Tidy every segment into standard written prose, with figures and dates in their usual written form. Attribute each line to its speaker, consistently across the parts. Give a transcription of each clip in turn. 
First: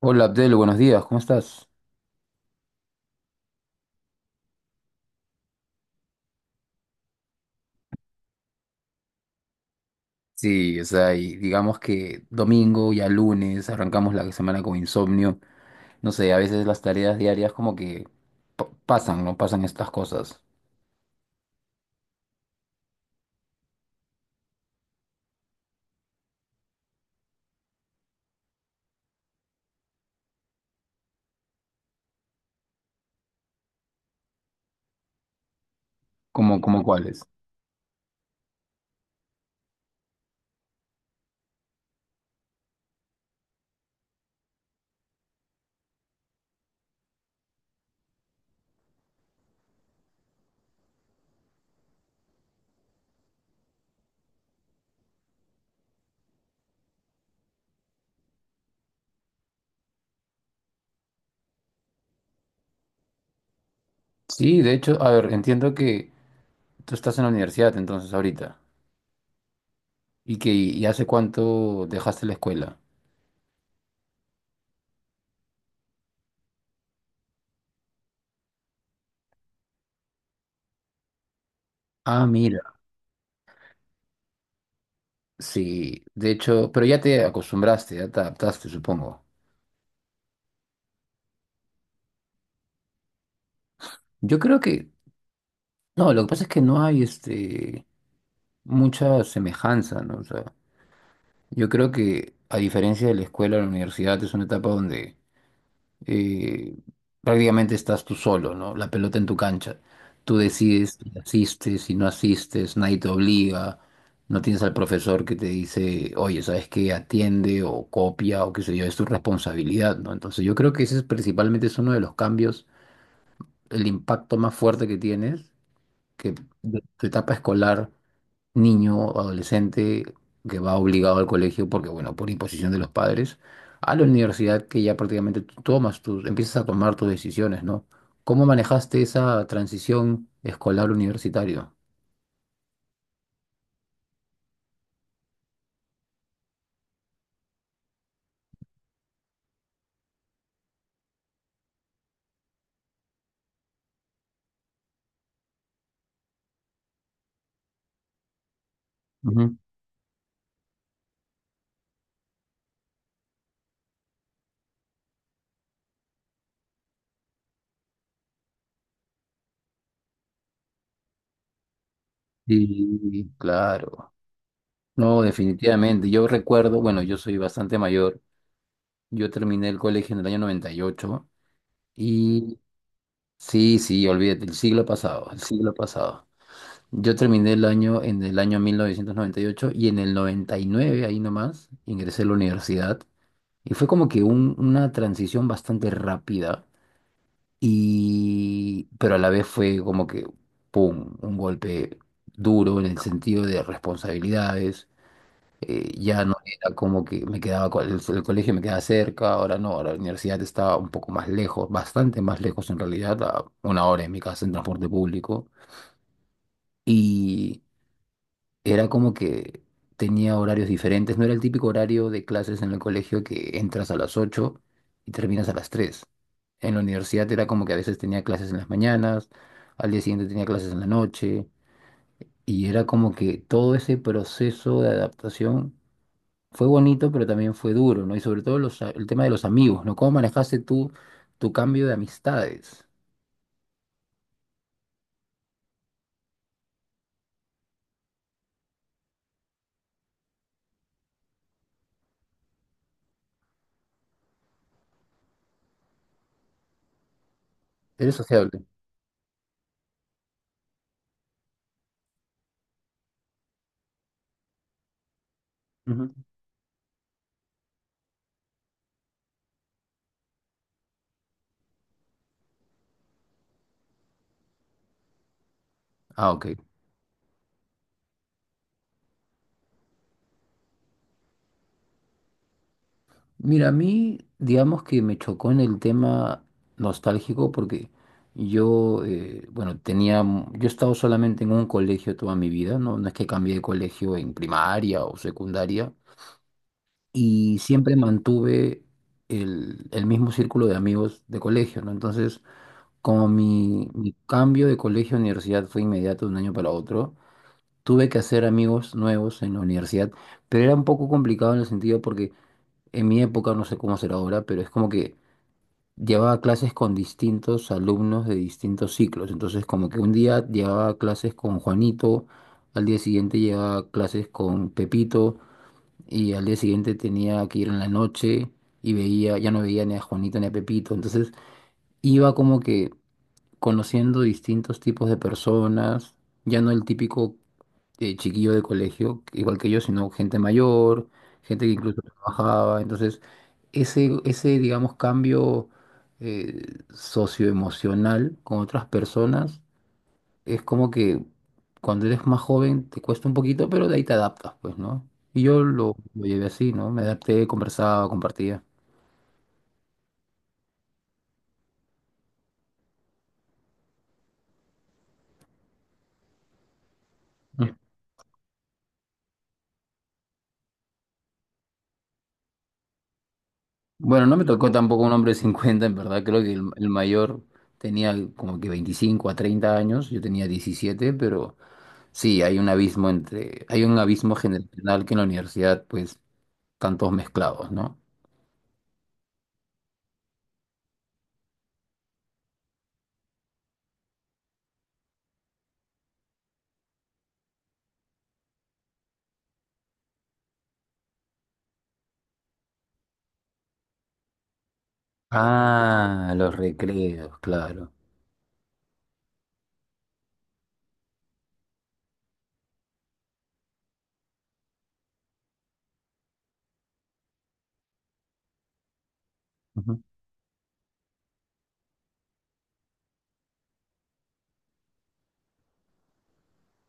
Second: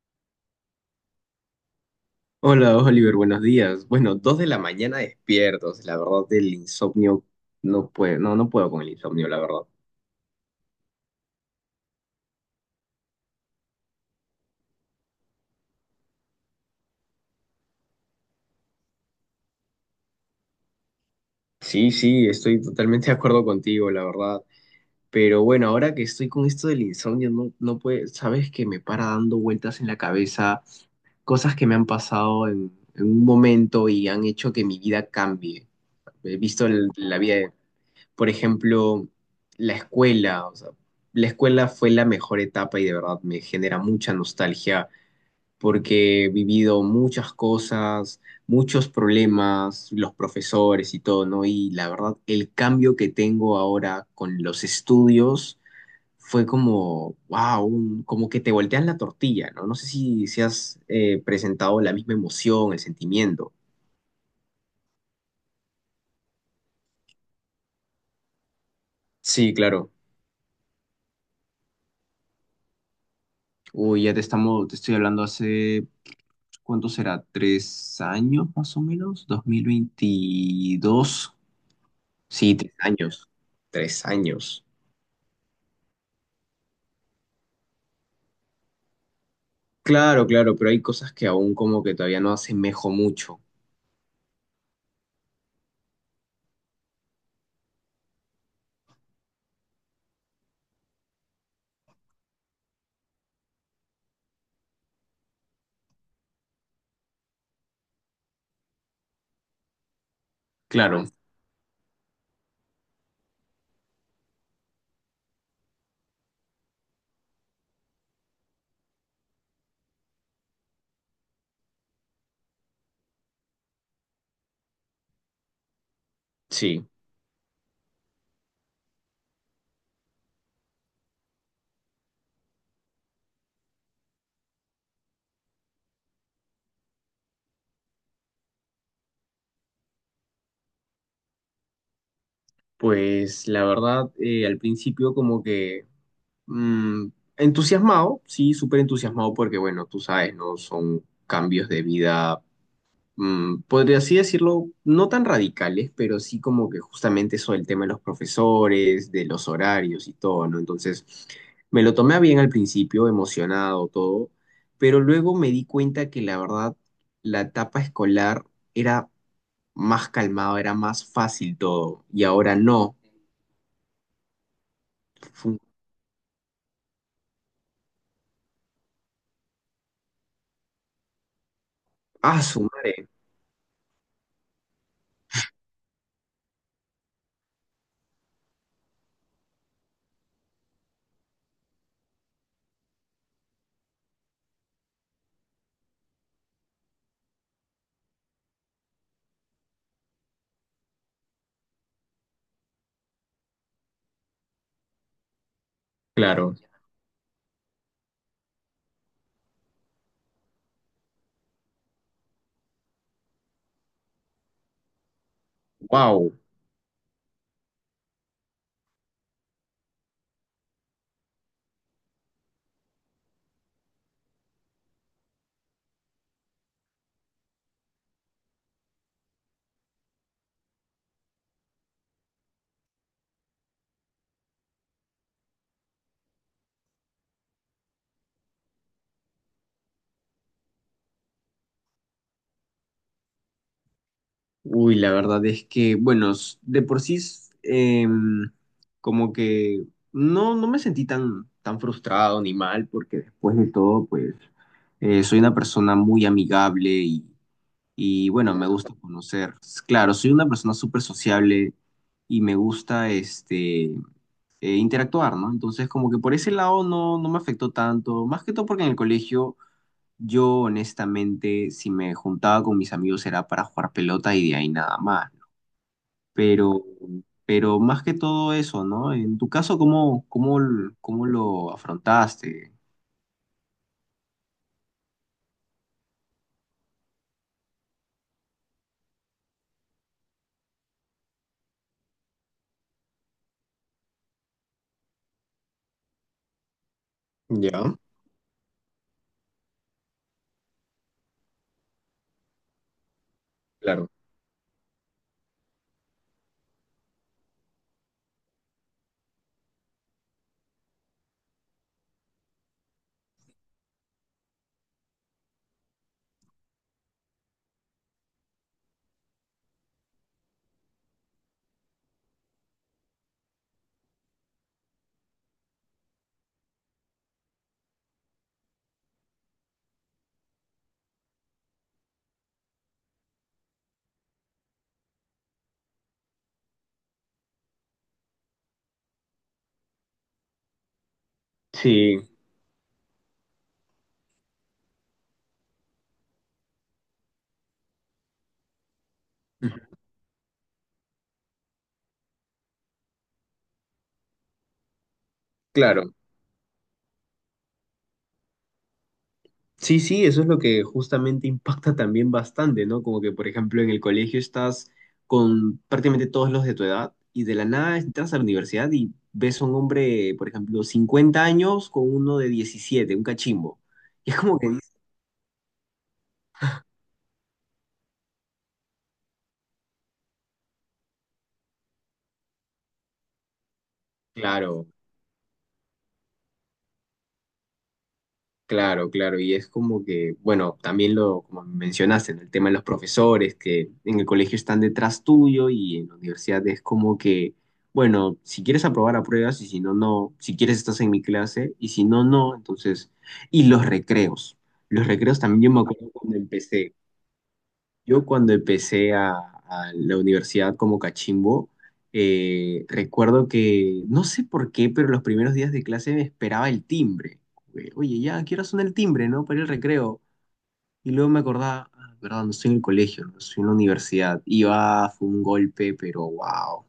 Speaker 1: Hola Abdel, buenos días, ¿cómo estás?
Speaker 2: Hola Oliver, buenos días. Bueno, dos de la mañana despiertos. La verdad, del insomnio no puedo, no, no puedo con el insomnio, la verdad.
Speaker 1: Sí, o sea, y digamos que domingo, ya lunes, arrancamos la semana con insomnio. No sé, a veces las tareas diarias como que pasan, ¿no? Pasan estas cosas.
Speaker 2: Sí, sí, estoy totalmente de acuerdo contigo, la verdad. Pero bueno, ahora que estoy con esto del insomnio, no, no puede, sabes que me para dando vueltas en la cabeza cosas que me han pasado en un momento y han hecho que mi vida cambie. He
Speaker 1: ¿Como,
Speaker 2: visto
Speaker 1: como
Speaker 2: la
Speaker 1: cuáles?
Speaker 2: vida por ejemplo, la escuela, o sea, la escuela fue la mejor etapa y de verdad me genera mucha nostalgia porque he vivido muchas cosas, muchos problemas, los profesores y todo, ¿no? Y la verdad, el cambio que tengo ahora con los estudios fue como, wow, como que te voltean la tortilla, ¿no? No sé si, si has presentado la misma emoción, el sentimiento.
Speaker 1: Sí, de hecho, a ver, entiendo que tú estás en la universidad entonces ahorita.
Speaker 2: Sí, claro.
Speaker 1: ¿Y hace cuánto dejaste la escuela?
Speaker 2: Uy, te estoy hablando hace, ¿cuánto será? ¿Tres años más o menos? ¿2022?
Speaker 1: Ah,
Speaker 2: Sí,
Speaker 1: mira.
Speaker 2: tres años. Tres años.
Speaker 1: Sí, de hecho, pero ya te acostumbraste, ya te adaptaste, supongo.
Speaker 2: Claro, claro, pero hay cosas que aún como que todavía no asemejo mucho.
Speaker 1: Yo creo que, no, lo que pasa es que no hay mucha semejanza, ¿no? O sea, yo creo que a diferencia de la escuela, la universidad es una etapa donde eh, prácticamente estás tú solo, ¿no? La pelota en tu cancha. Tú decides
Speaker 2: Claro,
Speaker 1: si asistes, si no asistes, nadie te obliga, no tienes al profesor que te dice, oye, ¿sabes qué? Atiende o copia o qué sé yo, es tu responsabilidad, ¿no? Entonces yo creo que ese es principalmente es uno de los cambios, el impacto más fuerte que tienes, que de
Speaker 2: sí.
Speaker 1: tu etapa escolar, niño o adolescente que va obligado al colegio porque, bueno, por imposición de los padres, a la universidad que ya prácticamente tú tomas tus, empiezas a tomar tus decisiones, ¿no? ¿Cómo manejaste esa transición escolar-universitario?
Speaker 2: Pues la verdad, al principio como que mm, entusiasmado, sí, súper entusiasmado porque bueno, tú sabes, ¿no? Son cambios de vida podría así decirlo, no tan radicales, pero sí como que justamente eso del tema de los profesores, de los
Speaker 1: Ujú.
Speaker 2: horarios y todo, ¿no? Entonces, me lo tomé a bien al principio, emocionado, todo, pero luego me di cuenta que la verdad, la etapa escolar era más calmado, era más fácil todo, y ahora no.
Speaker 1: Sí, claro. No,
Speaker 2: Fue un-
Speaker 1: definitivamente. Yo recuerdo, bueno, yo soy bastante mayor. Yo terminé el colegio en el año 98
Speaker 2: ¡Ah,
Speaker 1: y
Speaker 2: su madre!
Speaker 1: sí, sí, olvídate, el siglo pasado, el siglo pasado. Yo terminé el año en el año 1998 y ocho y en el 99, ahí nomás, ingresé a la universidad. Y fue como que una transición bastante rápida, y, pero a la vez fue como que, ¡pum!, un golpe duro en el sentido de responsabilidades. Ya no
Speaker 2: Claro,
Speaker 1: era como que me quedaba, el colegio me quedaba cerca, ahora no, ahora la universidad estaba un poco más lejos, bastante más lejos en realidad, a una hora en mi casa en transporte público.
Speaker 2: wow.
Speaker 1: Y era como que tenía horarios diferentes, no era el típico horario de clases en el colegio que entras a las 8 y terminas a las tres. En la universidad era como que a veces tenía clases en las mañanas, al día siguiente tenía clases en la noche, y era como que todo ese proceso de adaptación fue bonito, pero también fue duro, ¿no? Y sobre todo el tema de los amigos, ¿no? ¿Cómo manejaste tú tu cambio de amistades?
Speaker 2: Uy, la verdad es que, bueno, de por sí, como que no, no me sentí tan, tan frustrado ni mal, porque después de todo, pues, soy una persona muy amigable
Speaker 1: ¿Eres
Speaker 2: bueno,
Speaker 1: sociable?
Speaker 2: me gusta conocer. Claro, soy una persona súper sociable y me gusta, este, interactuar, ¿no? Entonces, como
Speaker 1: Ujú.
Speaker 2: que por ese lado no, no me afectó tanto, más que todo porque en el colegio... Yo, honestamente, si me juntaba con mis amigos era para jugar pelota y de ahí nada más,
Speaker 1: Ah, ok.
Speaker 2: pero, pero más que todo eso, ¿no? En tu caso, ¿ cómo lo afrontaste?
Speaker 1: Mira, a mí, digamos que me chocó en el tema nostálgico porque yo, bueno, yo he estado solamente en un colegio toda mi vida, ¿no? No es que cambié de colegio en primaria o secundaria y
Speaker 2: Ya,
Speaker 1: siempre mantuve el mismo círculo de amigos de colegio, ¿no? Entonces, como
Speaker 2: claro.
Speaker 1: mi cambio de colegio a universidad fue inmediato de un año para otro, tuve que hacer amigos nuevos en la universidad, pero era un poco complicado en el sentido porque... En mi época, no sé cómo será ahora, pero es como que llevaba clases con distintos alumnos de distintos ciclos. Entonces, como que un día llevaba clases con Juanito, al día siguiente llevaba clases con Pepito, y al día siguiente tenía que ir en la noche y veía, ya no veía ni a Juanito ni a Pepito. Entonces, iba como que conociendo distintos tipos de personas, ya no el típico chiquillo de colegio, igual que yo, sino gente mayor, gente que incluso
Speaker 2: Sí,
Speaker 1: trabajaba. Entonces, ese digamos, cambio eh, socioemocional con otras personas es como que cuando eres más joven te cuesta un poquito, pero de ahí te adaptas, pues, ¿no? Y yo
Speaker 2: claro.
Speaker 1: lo llevé así, ¿no? Me adapté, conversaba, compartía.
Speaker 2: Sí, sí, eso es lo que justamente impacta también bastante, ¿no? Como que, por ejemplo, en el colegio estás con prácticamente todos los de tu edad y de la nada entras a la universidad y ves a un hombre, por ejemplo, 50 años con uno de 17, un cachimbo.
Speaker 1: Bueno,
Speaker 2: Y
Speaker 1: no
Speaker 2: es
Speaker 1: me
Speaker 2: como que
Speaker 1: tocó
Speaker 2: dices,
Speaker 1: tampoco un hombre de 50, en verdad. Creo que el mayor tenía como que 25 a 30 años, yo tenía 17, pero sí, hay un abismo entre, hay un abismo
Speaker 2: claro.
Speaker 1: generacional que en la universidad, pues, están todos mezclados, ¿no?
Speaker 2: Claro, claro, y es como que, bueno, también lo, como mencionaste, en el tema de los profesores, que en el colegio están detrás tuyo y en la universidad es como que, bueno, si quieres aprobar, apruebas y si no, no, si quieres estás en mi clase y si no, no, entonces, y los recreos también yo me acuerdo
Speaker 1: Ah,
Speaker 2: cuando
Speaker 1: los
Speaker 2: empecé.
Speaker 1: recreos, claro.
Speaker 2: Yo cuando empecé a la universidad como cachimbo, recuerdo que, no sé por qué, pero los primeros días de clase me esperaba el timbre. Oye, ya, quiero sonar el timbre, ¿no? Para el
Speaker 1: Ujú.
Speaker 2: recreo. Y luego me acordaba, ah, verdad, no estoy en el colegio, no estoy en la universidad. Y va, fue un golpe, pero wow.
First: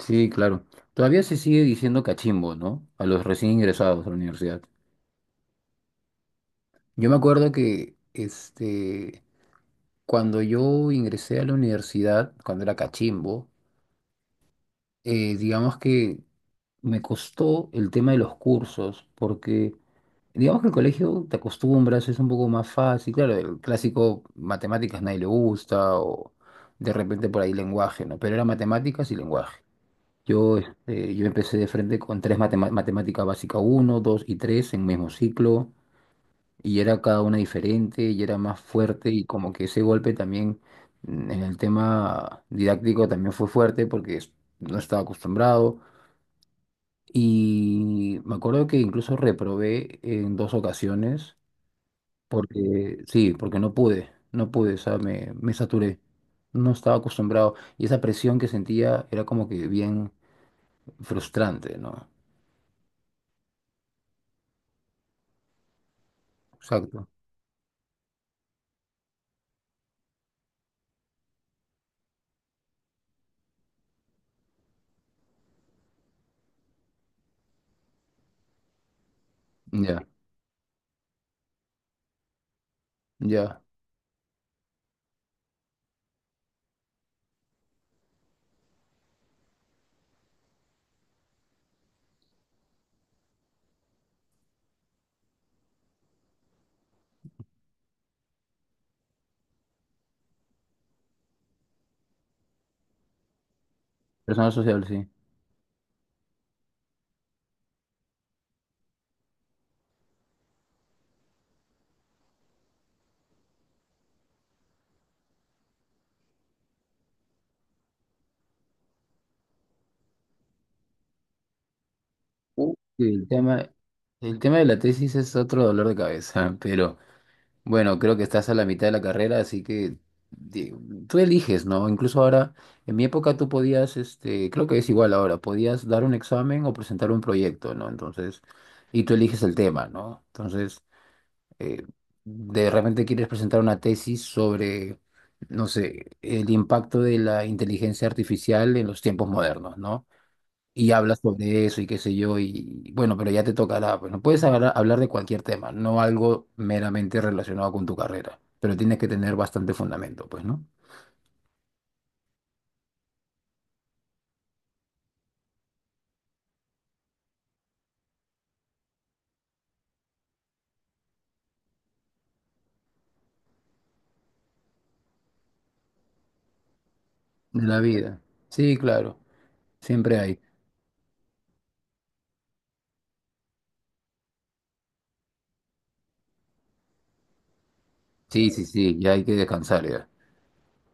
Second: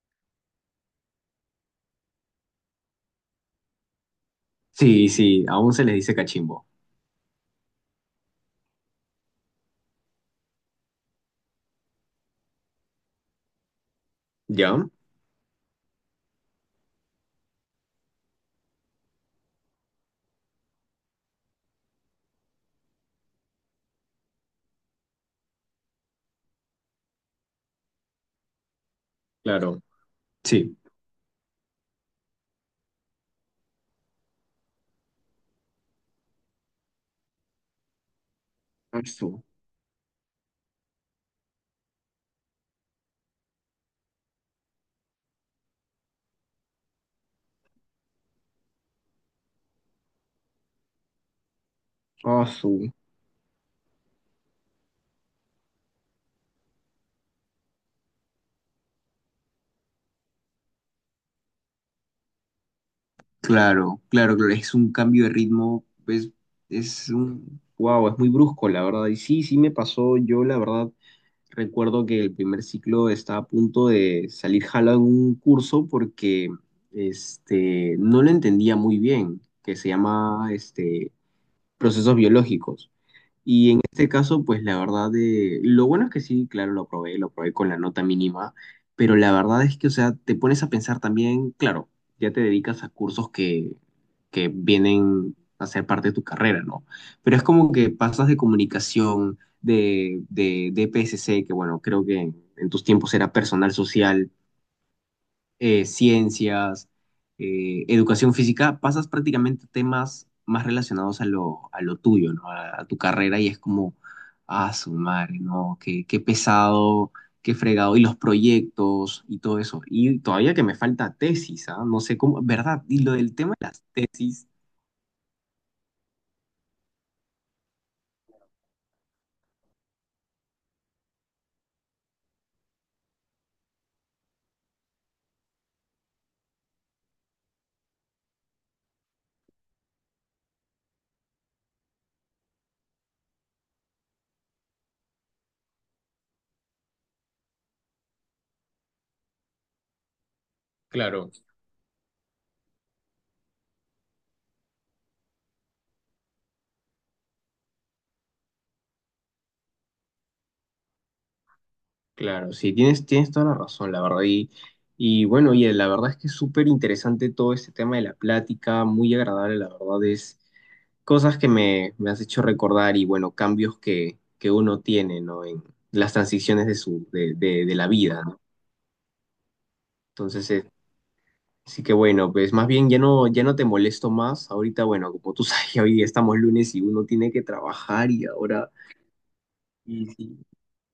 Speaker 1: Sí, claro. Todavía se sigue diciendo cachimbo, ¿no? A los recién ingresados a la universidad.
Speaker 2: Sí, sí, aún se les dice cachimbo.
Speaker 1: Yo me acuerdo que, este, cuando yo ingresé a la universidad, cuando era cachimbo,
Speaker 2: ¿Ya?
Speaker 1: digamos que me costó el tema de los cursos, porque digamos que el colegio te acostumbras, es un poco más fácil. Claro, el clásico matemáticas nadie le gusta, o de repente por ahí lenguaje, ¿no? Pero era matemáticas y lenguaje.
Speaker 2: Claro.
Speaker 1: Yo,
Speaker 2: Sí.
Speaker 1: este, yo empecé de frente con tres matemáticas matemática básica uno 2 y 3 en mismo ciclo, y era cada una diferente, y era más fuerte, y
Speaker 2: Asu,
Speaker 1: como que ese golpe también en el tema didáctico también fue fuerte porque no estaba acostumbrado. Y me acuerdo que incluso reprobé en dos ocasiones
Speaker 2: asu.
Speaker 1: porque, sí, porque no pude, no pude, o sea, me saturé. No estaba acostumbrado. Y esa presión que sentía era como que bien frustrante, ¿no?
Speaker 2: Claro, claro, claro, es un cambio de ritmo, pues
Speaker 1: Exacto.
Speaker 2: es un, wow, es muy brusco, la verdad. Y sí, sí me pasó, yo la verdad recuerdo que el primer ciclo estaba a punto de salir jalado en un curso porque este, no lo entendía muy bien, que se
Speaker 1: Ya,
Speaker 2: llama este, procesos biológicos
Speaker 1: ya.
Speaker 2: este caso, pues la verdad de... Lo bueno es que sí, claro, lo probé con la nota mínima, pero la verdad es que, o sea, te pones a pensar también, claro, ya te dedicas a cursos que vienen a ser parte de tu carrera, ¿no? Pero es como que pasas de comunicación, de PSC, que bueno, creo que en tus tiempos era personal social,
Speaker 1: Personal social, sí.
Speaker 2: ciencias, educación física, pasas prácticamente temas más relacionados a lo tuyo, ¿no? A tu carrera y es como, ah, su madre, ¿no? Qué pesado, qué fregado, y los proyectos y todo eso. Y todavía que me falta tesis, ¿ah? No sé cómo,
Speaker 1: Uh,
Speaker 2: ¿verdad? Y lo
Speaker 1: el
Speaker 2: del tema de
Speaker 1: tema,
Speaker 2: las
Speaker 1: el
Speaker 2: tesis.
Speaker 1: tema de la tesis es otro dolor de cabeza, pero bueno, creo que estás a la mitad de la carrera, así que di- tú eliges, ¿no? Incluso ahora, en mi época tú podías, este, creo que es igual ahora, podías dar un examen o presentar un proyecto, ¿no? Entonces, y tú eliges el tema, ¿no? Entonces, eh, de repente quieres presentar una tesis sobre, no sé, el impacto de la inteligencia artificial en los tiempos modernos, ¿no? Y hablas
Speaker 2: Claro,
Speaker 1: sobre eso y qué sé yo, y bueno, pero ya te tocará, pues no puedes hablar, hablar de cualquier tema, no algo meramente relacionado con tu carrera, pero tienes que tener bastante fundamento, pues, ¿no?
Speaker 2: claro, sí, tienes toda la razón, la verdad. Y bueno, y la verdad es que es súper interesante todo este tema de la plática, muy agradable, la verdad es cosas que me has hecho recordar y bueno, cambios que uno tiene, ¿no? En las transiciones de su,
Speaker 1: De
Speaker 2: de
Speaker 1: la
Speaker 2: la
Speaker 1: vida.
Speaker 2: vida, ¿no?
Speaker 1: Sí, claro, siempre hay.
Speaker 2: Entonces, sí que bueno, pues más bien ya no, ya no te molesto más. Ahorita, bueno, como tú sabes, ya hoy estamos lunes y uno tiene que trabajar y
Speaker 1: Sí, sí,
Speaker 2: ahora,
Speaker 1: sí, ya hay que descansar
Speaker 2: y,
Speaker 1: ya.
Speaker 2: sí,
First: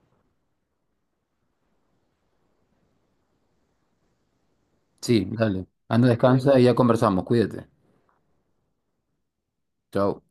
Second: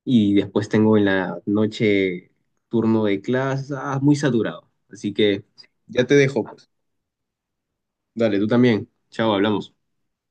Speaker 2: y después tengo en la noche turno de clases, ah, muy saturado. Así
Speaker 1: Sí,
Speaker 2: que
Speaker 1: dale.
Speaker 2: ya
Speaker 1: Anda,
Speaker 2: te dejo,
Speaker 1: descansa y
Speaker 2: pues.
Speaker 1: ya conversamos, cuídate.
Speaker 2: Dale, tú también. Chao, hablamos.
Speaker 1: Chao.